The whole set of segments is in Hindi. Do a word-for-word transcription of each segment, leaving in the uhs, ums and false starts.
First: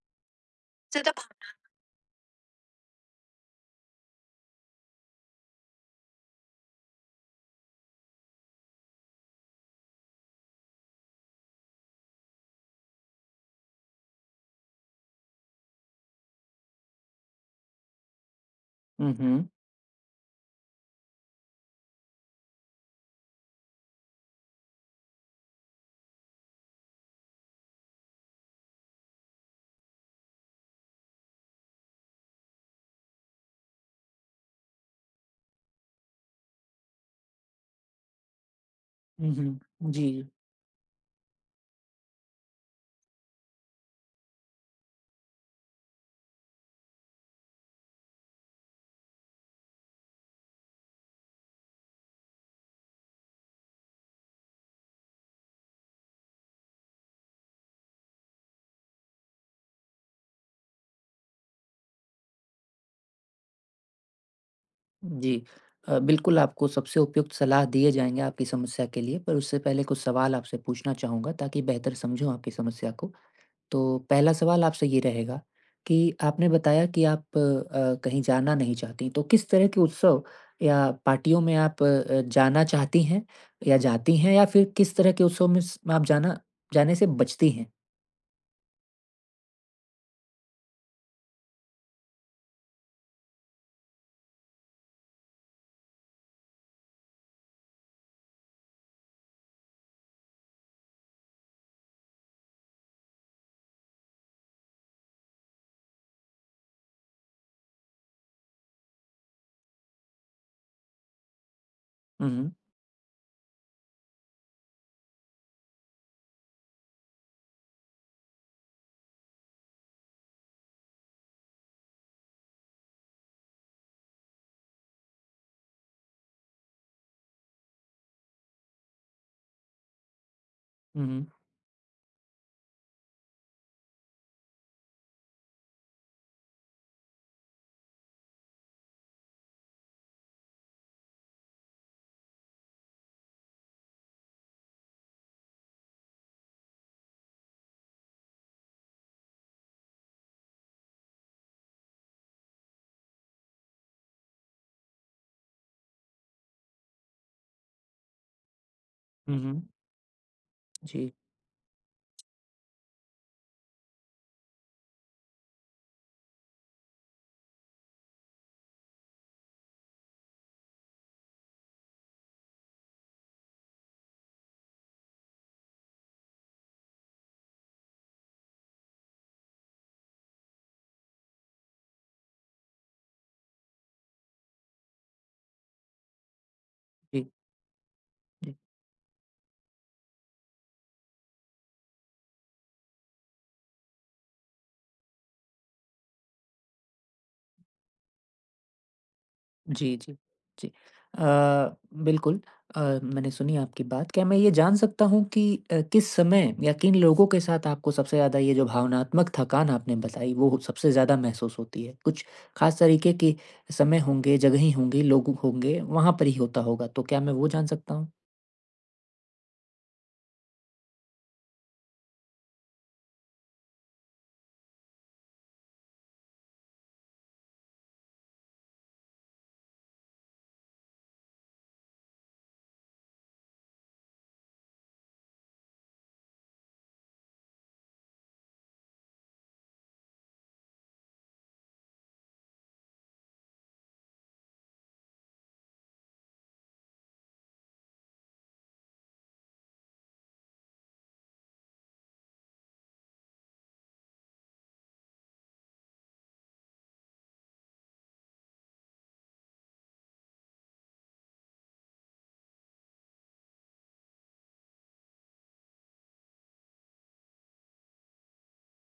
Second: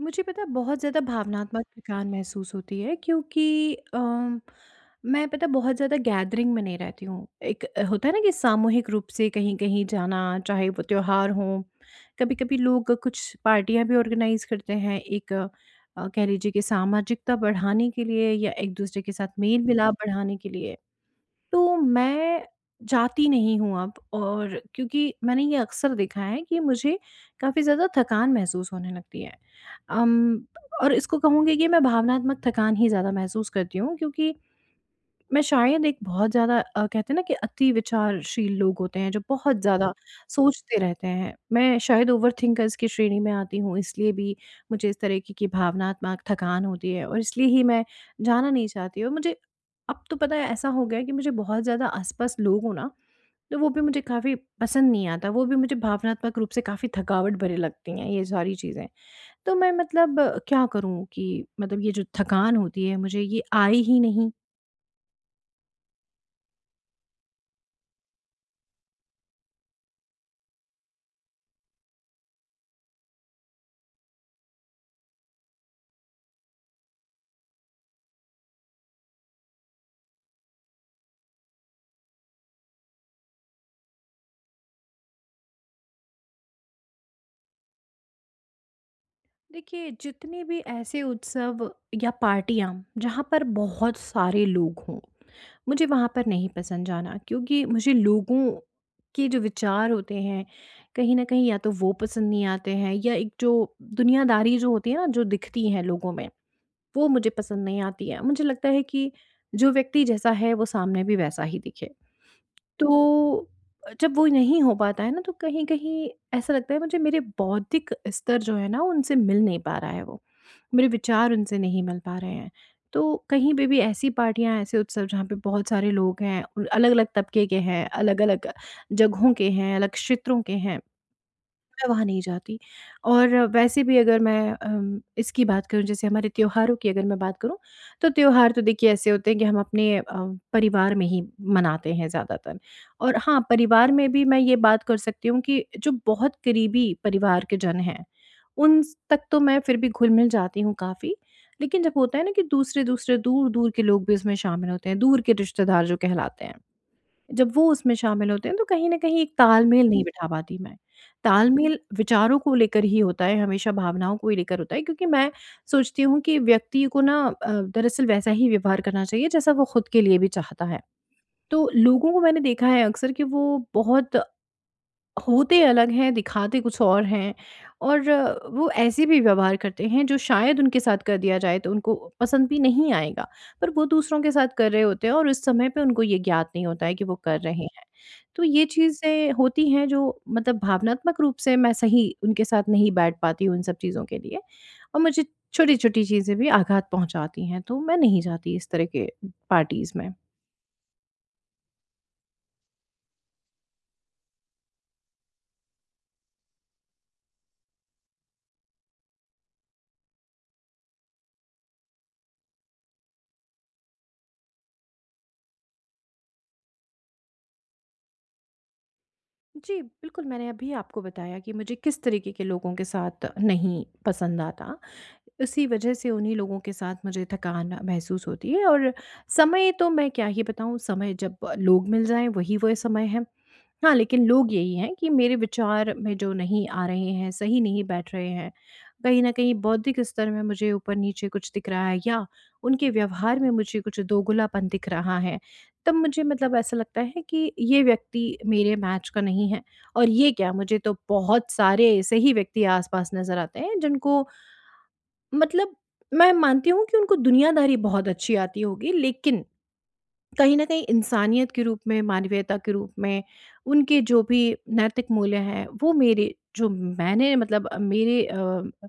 मुझे पता है बहुत ज़्यादा ज़्यादा भा भावनात्मक थकान महसूस होती है, क्योंकि अम, मैं पता है बहुत ज़्यादा गैदरिंग में नहीं रहती हूँ। एक अ, होता है ना कि सामूहिक रूप से कहीं-कहीं जाना, चाहे वो त्योहार हो, कभी-कभी लोग कुछ पार्टियाँ भी ऑर्गेनाइज़ करते हैं, एक अ, कह लीजिए कि सामाजिकता बढ़ाने के लिए या एक-दूसरे के उहुँ, साथ मेल-मिलाप बढ़ाने के लिए। तो मैं जाती नहीं हूँ अब, और क्योंकि मैंने ये अक्सर देखा है कि मुझे काफ़ी ज़्यादा थकान महसूस होने लगती है। अम, और इसको कहूँगी कि मैं भावनात्मक थकान ही ज़्यादा महसूस करती हूँ, क्योंकि मैं शायद एक बहुत ज़्यादा अ, कहते हैं ना कि अति विचारशील लोग होते हैं, जो उहुँ, बहुत ज़्यादा जी, सोचते रहते हैं। मैं शायद ओवरथिंकर्स की श्रेणी में आती हूँ, इसलिए भी मुझे इस तरीके की की भावनात्मक थकान होती है, और इसलिए ही मैं जाना नहीं चाहती, और मुझे अब तो पता है, ऐसा हो गया है कि मुझे बहुत ज़्यादा आस-पास लोग हो ना, तो वो भी मुझे काफ़ी पसंद नहीं आता। वो भी मुझे भावनात्मक रूप से काफ़ी थकावट भरे लगती हैं, ये सारी चीज़ें। तो मैं मतलब अ, क्या करूँ, कि मतलब ये जो थकान होती है, मुझे ये आए ही नहीं। जी। अ, बिल्कुल आपको सबसे उपयुक्त सलाह दिए जाएँगे आपकी समस्या के लिए, पर उससे पहले कुछ सवाल आपसे पूछना चाहूँगा ताकि बेहतर समझूँ आपकी समस्या को। तो पहला सवाल आपसे ये रहेगा कि आपने बताया कि आप अ, कहीं जाना नहीं चाहतीं, तो किस तरह के उत्सव या पार्टियों में आप अ, जाना चाहती हैं या जाती हैं, या फिर किस तरह के उत्सव में स आप जाना जाने से बचती हैं? देखिए जितने भी ऐसे उत्सव या पार्टियाँ, जहाँ पर बहुत सारे लोग हों, मुझे वहाँ पर नहीं पसंद जाना, क्योंकि मुझे लोगों के जो विचार होते हैं, कहीं ना कहीं या तो वो पसंद नहीं आते हैं, या एक जो दुनियादारी जो होती है ना, जो दिखती है लोगों में, वो मुझे पसंद नहीं आती है। मुझे लगता है कि जो व्यक्ति जैसा है वो सामने भी वैसा ही दिखे। हुँ, हुँ। तो जब वो नहीं हो पाता है ना, तो कहीं-कहीं ऐसा लगता है मुझे, मेरे बौद्धिक स्तर जो है ना, उनसे मिल नहीं पा रहा है वो। मेरे विचार उनसे नहीं मिल पा रहे हैं। तो कहीं पे भी ऐसी पार्टियाँ, ऐसे उत्सव जहाँ पे बहुत सारे लोग हैं, अलग-अलग तबके के हैं, अलग-अलग जगहों के हैं, अलग क्षेत्रों के हैं, हुँ, हुँ। मैं वहाँ नहीं जाती। और वैसे भी अगर मैं अम, इसकी बात करूँ, जैसे हमारे त्योहारों की अगर मैं बात करूँ, तो त्योहार तो देखिए ऐसे होते हैं कि हम अपने अ, परिवार में ही मनाते हैं ज़्यादातर। और हाँ, परिवार में भी मैं ये बात कर सकती हूँ कि जो बहुत करीबी परिवार के जन हैं, उन स- तक तो मैं फिर भी घुल मिल जाती हूँ काफ़ी, लेकिन जब होता है ना कि दूसरे दूसरे दूर दूर के लोग भी इसमें शामिल होते हैं, दूर के रिश्तेदार जो कहलाते हैं, जब वो उसमें शामिल होते हैं, तो कहीं न कहीं एक हुँ, हुँ। तालमेल नहीं बिठा पाती मैं। जी, तालमेल विचारों को लेकर ही होता है, हमेशा भावनाओं को ही लेकर होता है, क्योंकि मैं सोचती हूँ कि व्यक्ति को ना अ, दरअसल वैसा ही व्यवहार करना चाहिए, जैसा वो खुद के लिए भी चाहता है। तो लोगों को मैंने देखा है अक्सर, कि वो बहुत होते अलग हैं, दिखाते कुछ और हैं, और अ, वो ऐसे भी व्यवहार करते हैं जो शायद उनके साथ कर दिया जाए तो उनको पसंद भी नहीं आएगा। पर वो दूसरों के साथ कर रहे होते हैं, और उस समय पे उनको ये ज्ञात नहीं होता है कि वो जी। कर रहे हैं। तो ये चीज़ें होती हैं, जो मतलब भावनात्मक रूप से मैं सही उनके साथ नहीं बैठ पाती हूँ, इन सब चीज़ों के लिए, और मुझे छोटी-छोटी चीज़ें भी आघात पहुँचाती हैं, तो मैं नहीं जाती इस तरह के पार्टीज़ जी, में। जी, जी। अ, बिल्कुल, अ, मैंने सुनी आपकी बात। क्या मैं ये जान सकता हूँ कि अ, किस समय या किन लोगों के साथ आपको सबसे ज़्यादा ये जो भावनात्मक थकान आपने बताई, वो सबसे ज़्यादा महसूस होती है? कुछ ख़ास तरीके के समय होंगे, जगहें होंगी, लोग होंगे, वहाँ पर ही होता होगा, तो क्या मैं वो जान सकता हूँ? जी, बिल्कुल, मैंने अभी आपको बताया कि मुझे किस तरीके के लोगों के साथ नहीं पसंद आता। इसी वजह से उन्हीं लोगों के साथ मुझे थकान महसूस होती है, और समय तो मैं क्या ही बताऊँ, समय जब लोग मिल जाएँ, वही वो समय है। हाँ, लेकिन लोग यही हैं कि मेरे विचार में जो नहीं आ रहे हैं, सही नहीं बैठ रहे हैं, कहीं न कहीं बौद्धिक स्तर में मुझे ऊपर-नीचे कुछ दिख रहा है, या उनके व्यवहार में मुझे कुछ दोगलापन दिख रहा है, तब मुझे मतलब ऐसा लगता है कि ये व्यक्ति मेरे मैच का नहीं है। और ये क्या, मुझे तो बहुत सारे ऐसे ही व्यक्ति आस-पास नज़र आते हैं, जिनको मतलब मैं मानती हूँ कि उनको दुनियादारी बहुत अच्छी आती होगी, लेकिन कहीं न कहीं इंसानियत के रूप में, मानवीयता के रूप में, उनके जो भी नैतिक मूल्य हैं, वो मेरे जो मैंने मतलब अ, मेरे अ,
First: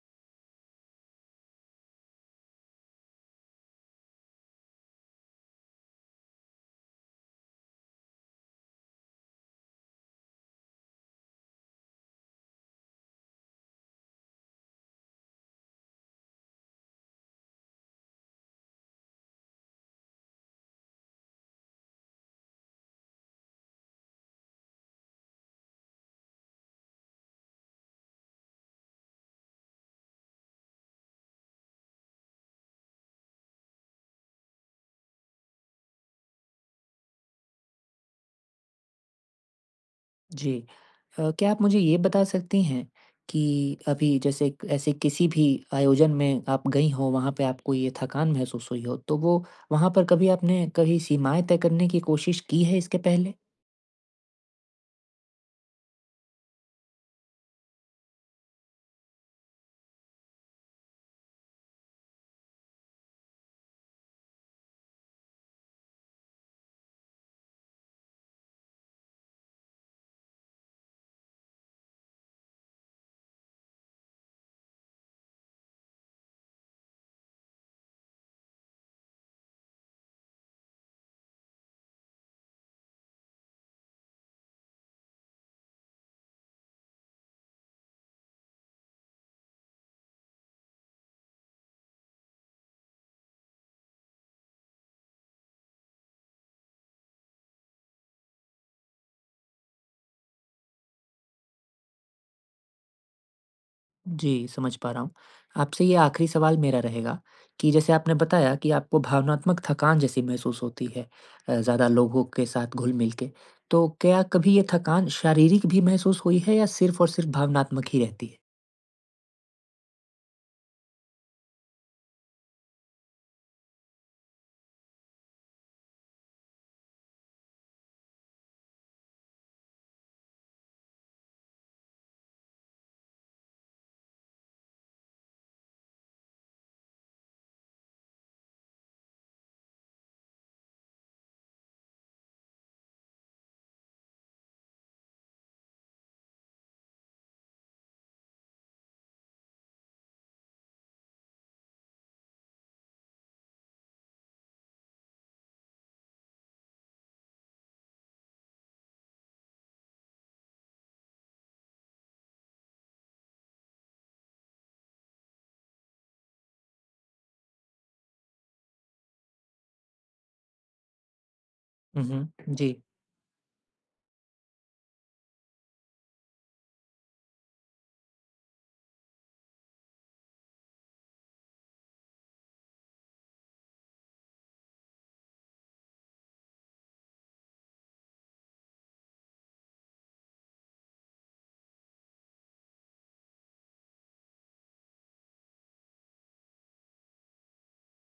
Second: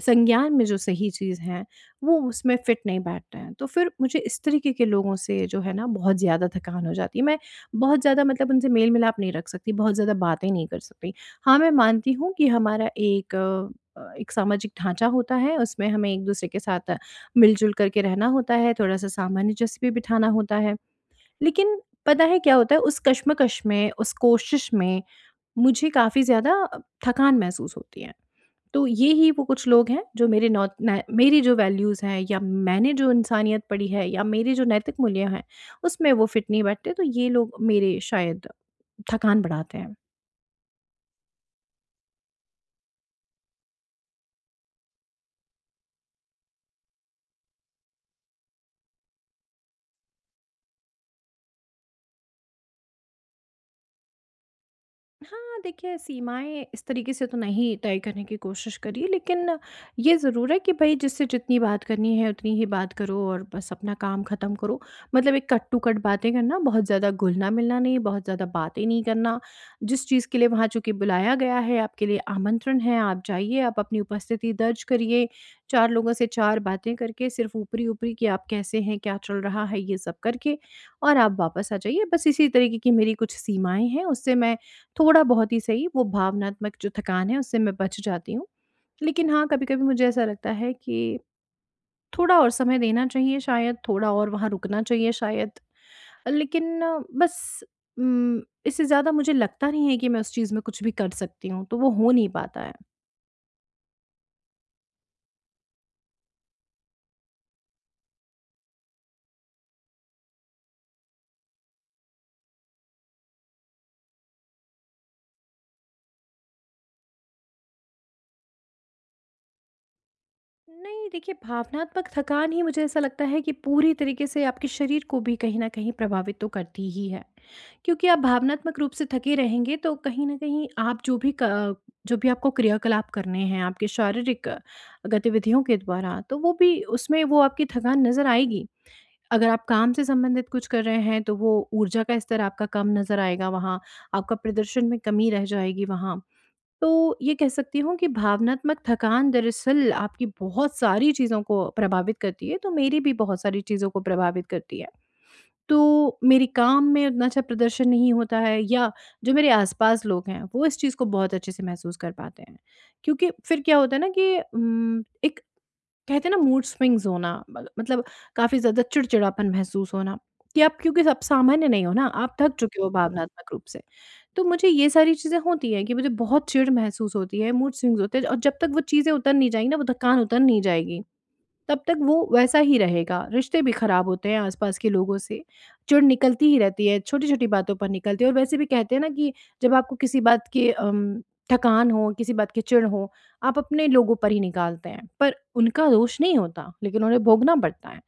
संज्ञान में जो सही चीज़ हैं, वो उसमें फिट नहीं बैठते हैं। तो फिर मुझे इस तरीके के लोगों से जो है ना, बहुत ज़्यादा थकान हो जाती है। मैं बहुत ज़्यादा मतलब उनसे मेल-मिलाप नहीं रख सकती, बहुत ज़्यादा बातें नहीं कर सकती। हाँ, मैं मानती हूँ कि हमारा एक अ, अ, एक सामाजिक ढाँचा होता है, उसमें हमें एक-दूसरे के साथ अ, मिल-जुल करके रहना होता है, थोड़ा-सा सामान्य जस भी बिठाना होता है। लेकिन पता है क्या होता है, उस कश्मकश में, उस कोशिश में मुझे काफ़ी ज़्यादा थकान महसूस होती है। तो ये ही वो कुछ लोग हैं जो मेरे नौ न मेरी जो वैल्यूज़ हैं, या मैंने जो इंसानियत पढ़ी है, या मेरे जो नैतिक मूल्य हैं, उसमें वो फिट नहीं बैठते, तो ये लोग मेरे शायद थकान बढ़ाते हैं। जी। अ, क्या आप मुझे ये बता सकती हैं कि अभी जैसे क- ऐसे किसी भी आयोजन में आप गई हो, वहाँ पे आपको ये थकान महसूस हुई हो, तो वो वहाँ पर कभी आपने कभी सीमाएँ तय करने की कोशिश की है इसके पहले? हाँ, देखिए सीमाएँ इस तरीके से तो नहीं तय करने की कोशिश करी, लेकिन ये ज़रूर है कि भई, जिससे जितनी बात करनी है उतनी ही बात करो, और बस अपना काम ख़त्म करो। मतलब एक कट टू कट बातें करना, बहुत ज़्यादा घुलना-मिलना नहीं, बहुत ज़्यादा बातें नहीं करना। जिस चीज़ के लिए वहाँ चूँकि बुलाया गया है, आपके लिए आमंत्रण है, आप जाइए, आप अपनी उपस्थिति दर्ज करिए। चार लोगों से चार बातें करके, सिर्फ़ ऊपरी-ऊपरी कि आप कैसे हैं, क्या चल रहा है, ये सब करके, और आप वापस आ जाइए। बस इसी तरीके की मेरी कुछ सीमाएँ हैं, उससे मैं थोड़ा बहुत ही सही, वो भावनात्मक जो थकान है उससे मैं बच जाती हूँ। लेकिन हाँ, कभी-कभी मुझे ऐसा लगता है कि थोड़ा और समय देना चाहिए शायद, थोड़ा और वहाँ रुकना चाहिए शायद। लेकिन अ, बस उम, इससे ज़्यादा मुझे लगता नहीं है कि मैं उस चीज़ में कुछ भी कर सकती हूँ, तो वो हो नहीं पाता है। जी, समझ पा रहा हूँ। आपसे ये आखिरी सवाल मेरा रहेगा कि जैसे आपने बताया कि आपको भावनात्मक थकान जैसी महसूस होती है अ, ज़्यादा लोगों के साथ घुल-मिल के, तो क्या कभी ये थकान शारीरिक भी महसूस हुई है या सिर्फ़ और सिर्फ़ भावनात्मक ही रहती है? नहीं, देखिए भावनात्मक थकान ही मुझे ऐसा लगता है कि पूरी तरीके से आपके शरीर को भी कहीं न कहीं प्रभावित तो करती ही है। क्योंकि आप भावनात्मक रूप से थके रहेंगे, तो कहीं न कहीं आप जो भी क जो भी आपको क्रियाकलाप करने हैं, आपके शारीरिक गतिविधियों के द्वारा, तो वो भी उसमें, वो आपकी थकान नज़र आएगी। अगर आप काम से संबंधित कुछ कर रहे हैं, तो वो ऊर्जा का स्तर आपका कम नज़र आएगा वहाँ, आपका प्रदर्शन में कमी रह जाएगी वहाँ। तो ये कह सकती हूँ कि भावनात्मक थकान दरअसल आपकी बहुत सारी चीज़ों को प्रभावित करती है, तो मेरी भी बहुत सारी चीज़ों को प्रभावित करती है। तो मेरे काम में उतना अच्छा प्रदर्शन नहीं होता है, या जो मेरे आस-पास लोग हैं, वो इस चीज़ को बहुत अच्छे से महसूस कर पाते हैं। क्योंकि फिर क्या होता है ना कि उम, एक कहते हैं ना मूड स्विंग्स होना, मत- मतलब काफी ज्यादा चिड़चिड़ापन महसूस होना, कि आप, क्योंकि आप सामान्य नहीं हो हुँ, ना, आप थक हुँ। जी। चुके हो भावनात्मक रूप से। तो मुझे ये सारी चीजें होती हैं कि मुझे बहुत चिड़ महसूस होती है, मूड स्विंग्स होते हैं, और जब तक वो चीजें उतर नहीं जाएंगी ना, वो थकान उतर नहीं जाएगी, तब तक वो वैसा ही रहेगा। रिश्ते भी ख़राब होते हैं आस-पास के लोगों से। चिढ़ निकलती ही रहती है, छोटी-छोटी बातों पर निकलती है, और वैसे भी कहते हैं ना कि जब आपको किसी बात की अम, थकान हो, किसी बात की चिढ़ हो, आप अपने लोगों पर ही निकालते हैं। पर उनका दोष नहीं होता, लेकिन उन्हें भोगना पड़ता है।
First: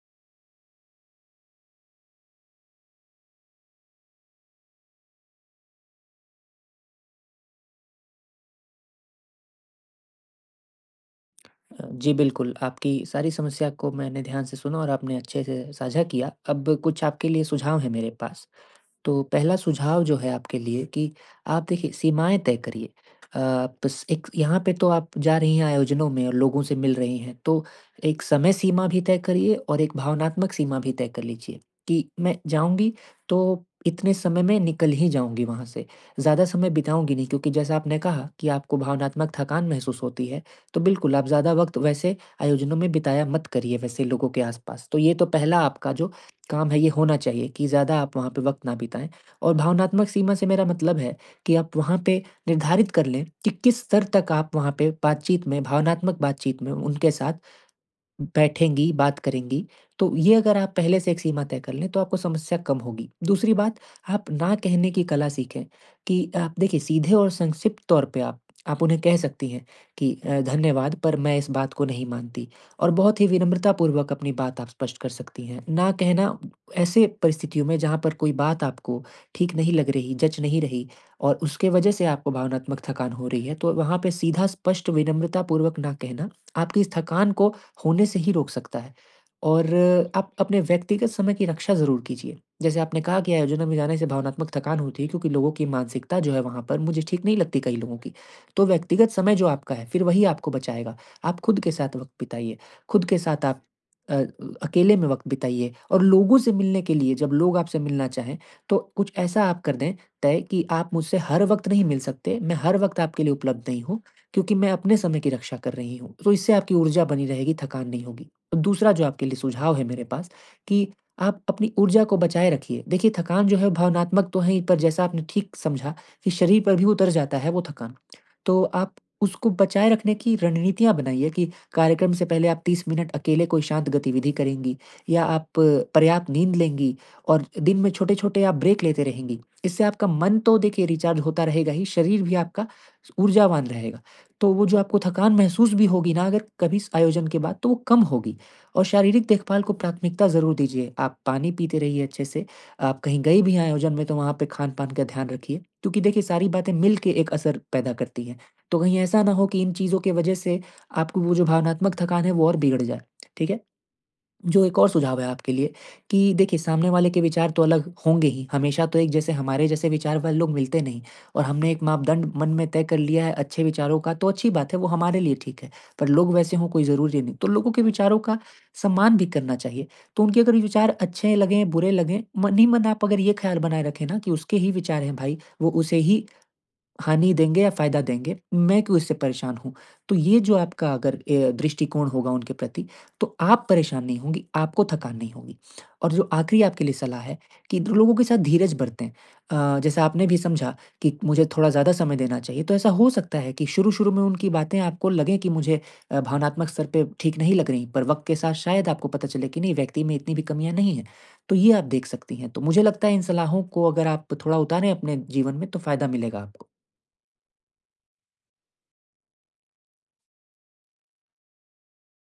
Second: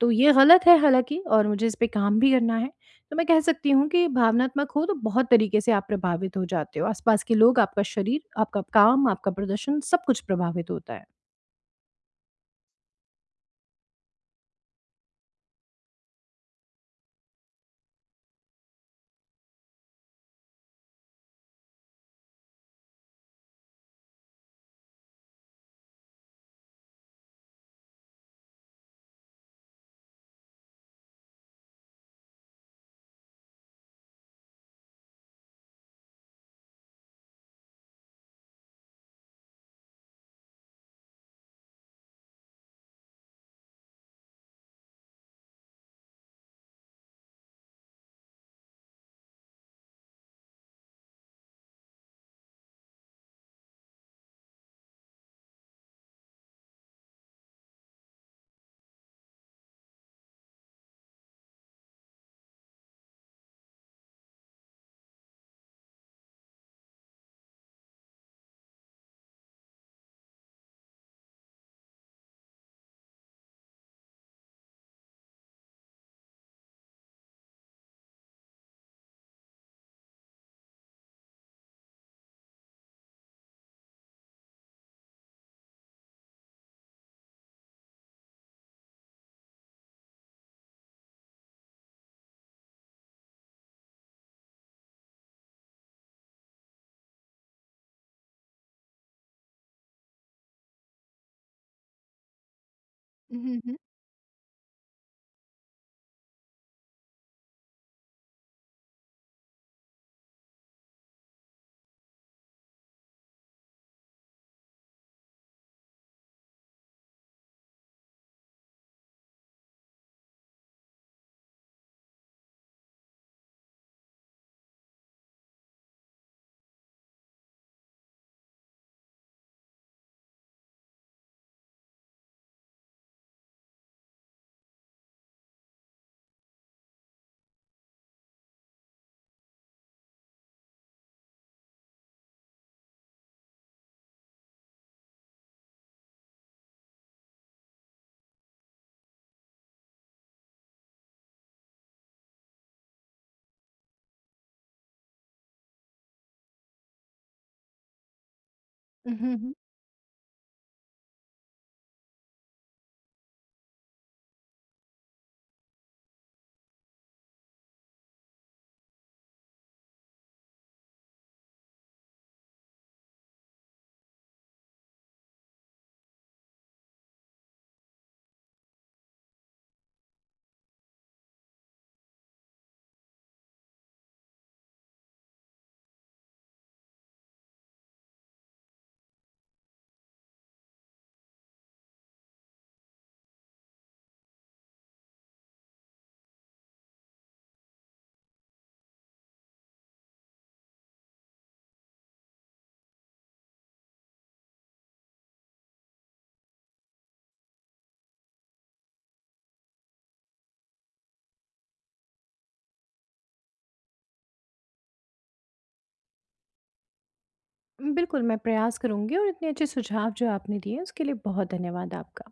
तो ये गलत है हालाँकि, और मुझे इस पे काम भी करना है। तो मैं कह सकती हूँ कि भावनात्मक हो तो बहुत तरीके से आप प्रभावित हो जाते हो। आस-पास के लोग, आपका शरीर, आपका काम, आपका प्रदर्शन, सब कुछ प्रभावित होता है। अ, जी बिल्कुल, आपकी सारी समस्या को मैंने ध्यान से सुना और आपने अच्छे से साझा किया। अब कुछ आपके लिए सुझाव है मेरे पास। तो पहला सुझाव जो है आपके लिए कि आप देखिए सीमाएँ तय करिए। अ, बस एक यहाँ पे तो आप जा रही हैं आयोजनों में और लोगों से मिल रही हैं, तो एक समय सीमा भी तय करिए और एक भावनात्मक सीमा भी तय कर लीजिए कि मैं जाऊँगी तो इतने समय में निकल ही जाऊँगी वहाँ से। ज़्यादा समय बिताऊँगी नहीं, क्योंकि जैसा आपने कहा कि आपको भावनात्मक थकान महसूस होती है, तो बिल्कुल आप ज़्यादा वक़्त वैसे आयोजनों में बिताया मत करिए, वैसे लोगों के आस-पास। तो ये तो पहला आपका जो काम है ये होना चाहिए कि ज़्यादा आप वहाँ पे वक़्त ना बिताएँ, और भावनात्मक सीमा से मेरा मतलब है कि आप वहाँ पे निर्धारित कर लें कि किस स्तर तक आप वहाँ पे बातचीत में, भावनात्मक बातचीत में उनके साथ बैठेंगी, बात करेंगी। तो ये अगर आप पहले से एक सीमा तय कर लें, तो आपको समस्या कम होगी। दूसरी बात, आप ना कहने की कला सीखें, कि आप देखिए सीधे और संक्षिप्त तौर पे आप आप उन्हें कह सकती हैं कि अ, धन्यवाद, पर मैं इस बात को नहीं मानती, और बहुत ही विनम्रतापूर्वक अपनी बात आप स्पष्ट कर सकती हैं। ना कहना ऐसे परिस्थितियों में जहाँ पर कोई बात आपको ठीक नहीं लग रही, जच नहीं रही, और उसके वजह से आपको भावनात्मक थकान हो रही है, तो वहाँ पे सीधा, स्पष्ट, विनम्रतापूर्वक ना कहना आपकी इस थकान को होने से ही रोक सकता है। और आप अपने व्यक्तिगत समय की रक्षा ज़रूर कीजिए। जैसे आपने कहा कि आयोजनों में जाने से भावनात्मक थकान होती है, क्योंकि लोगों की मानसिकता जो है वहाँ पर मुझे ठीक नहीं लगती कई लोगों की। तो व्यक्तिगत समय जो आपका है, फिर वही आपको बचाएगा। आप खुद के साथ वक़्त बिताइए, खुद के साथ हुँ, आप हुँ। अ, अकेले में वक़्त बिताइए, और लोगों से मिलने के लिए जब लोग आपसे मिलना चाहें, तो कुछ ऐसा आप कर दें तय, कि आप मुझसे हर वक़्त नहीं मिल सकते, मैं हर वक़्त आपके लिए उपलब्ध नहीं हूँ। क्योंकि मैं अपने समय की रक्षा कर रही हूँ। तो इससे आपकी ऊर्जा बनी रहेगी, थकान नहीं होगी। दूसरा जो आपके लिए सुझाव है मेरे पास, कि आप अपनी ऊर्जा को बचाए रखिए। देखिए थकान जो है भावनात्मक तो है ही, पर जैसा आपने ठीक समझा कि शरीर पर भी उतर जाता है वो थकान। तो आप उसको बचाए रखने की रणनीतियाँ बनाइए कि कार्यक्रम से पहले आप तीस मिनट अकेले कोई शांत गतिविधि करेंगी, या आप पर्याप्त नींद लेंगी, और दिन में छोटे-छोटे आप ब्रेक लेते रहेंगी। इससे आपका मन तो देखिए रिचार्ज होता रहेगा ही, शरीर भी आपका ऊर्जावान रहेगा। तो वो जो आपको थकान महसूस भी होगी ना अगर कभी इस आयोजन के बाद, तो वो कम होगी। और शारीरिक देखभाल को प्राथमिकता ज़रूर दीजिए। आप पानी पीते रहिए अच्छे से, आप कहीं गए भी हैं आयोजन में, तो वहाँ पे खान-पान का ध्यान रखिए, क्योंकि देखिए सारी बातें मिल के एक असर पैदा करती हैं। तो कहीं हुँ, ऐसा ना हुँ, हो हुँ। कि इन चीज़ों की वज़ह से आपको वो जो भावनात्मक थकान है वो और बिगड़ जाए, ठीक है? जो एक और सुझाव है आपके लिए, कि देखिए सामने वाले के विचार तो अलग होंगे ही, हमेशा तो एक जैसे हमारे जैसे विचार वाले लोग मिलते नहीं, और हमने एक मापदंड मन में तय कर लिया है अच्छे विचारों का, तो अच्छी बात है, वो हमारे लिए ठीक है, पर लोग वैसे हों कोई ज़रूरी नहीं। तो लोगों के विचारों का सम्मान भी करना चाहिए। तो उनके अगर विचार अच्छे लगें, बुरे लगें, मन ही मन आप अगर ये ख्याल बनाए रखें ना कि उसके ही विचार हैं भाई, वो उसे ही हानि देंगे या फ़ायदा देंगे, मैं क्यों इससे परेशान हूँ? तो ये जो आपका अगर ए दृष्टिकोण होगा उनके प्रति, तो आप परेशान नहीं होंगी, आपको थकान नहीं होगी। और जो आखिरी आपके लिए सलाह है, कि द लोगों के साथ धीरज बरतें। अ, जैसा आपने भी समझा कि मुझे थोड़ा ज़्यादा समय देना चाहिए, तो ऐसा हो सकता है कि शुरू-शुरू में उनकी बातें आपको लगें कि मुझे अ, भावनात्मक स्तर पे ठीक नहीं लग रहीं, पर वक़्त के साथ शायद आपको पता चले कि नहीं, व्यक्ति में इतनी भी कमियाँ नहीं हैं। तो ये आप देख सकती हैं। तो मुझे लगता है इन सलाहों को अगर आप थोड़ा उतारें अपने जीवन में, तो फ़ायदा मिलेगा आपको। बिल्कुल, मैं प्रयास करूँगी, और इतने अच्छे सुझाव जो आपने दिए, उसके लिए बहुत धन्यवाद आपका।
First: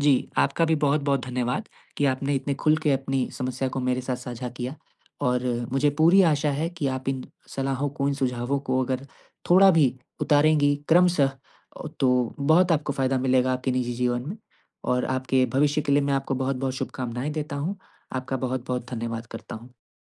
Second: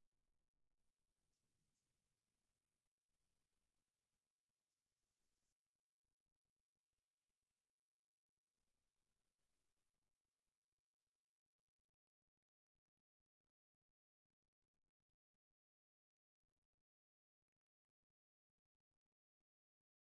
जी, आपका भी बहुत-बहुत धन्यवाद कि आपने इतने खुल के अपनी समस्या को मेरे साथ साझा किया, और मुझे पूरी आशा है कि आप इन सलाहों को, इन सुझावों को अगर थोड़ा भी उतारेंगी क्रमशः, अ, तो बहुत आपको फ़ायदा मिलेगा आपके निजी जीवन में, और आपके भविष्य के लिए मैं आपको बहुत-बहुत शुभकामनाएँ देता हूँ। आपका बहुत-बहुत धन्यवाद करता हूँ।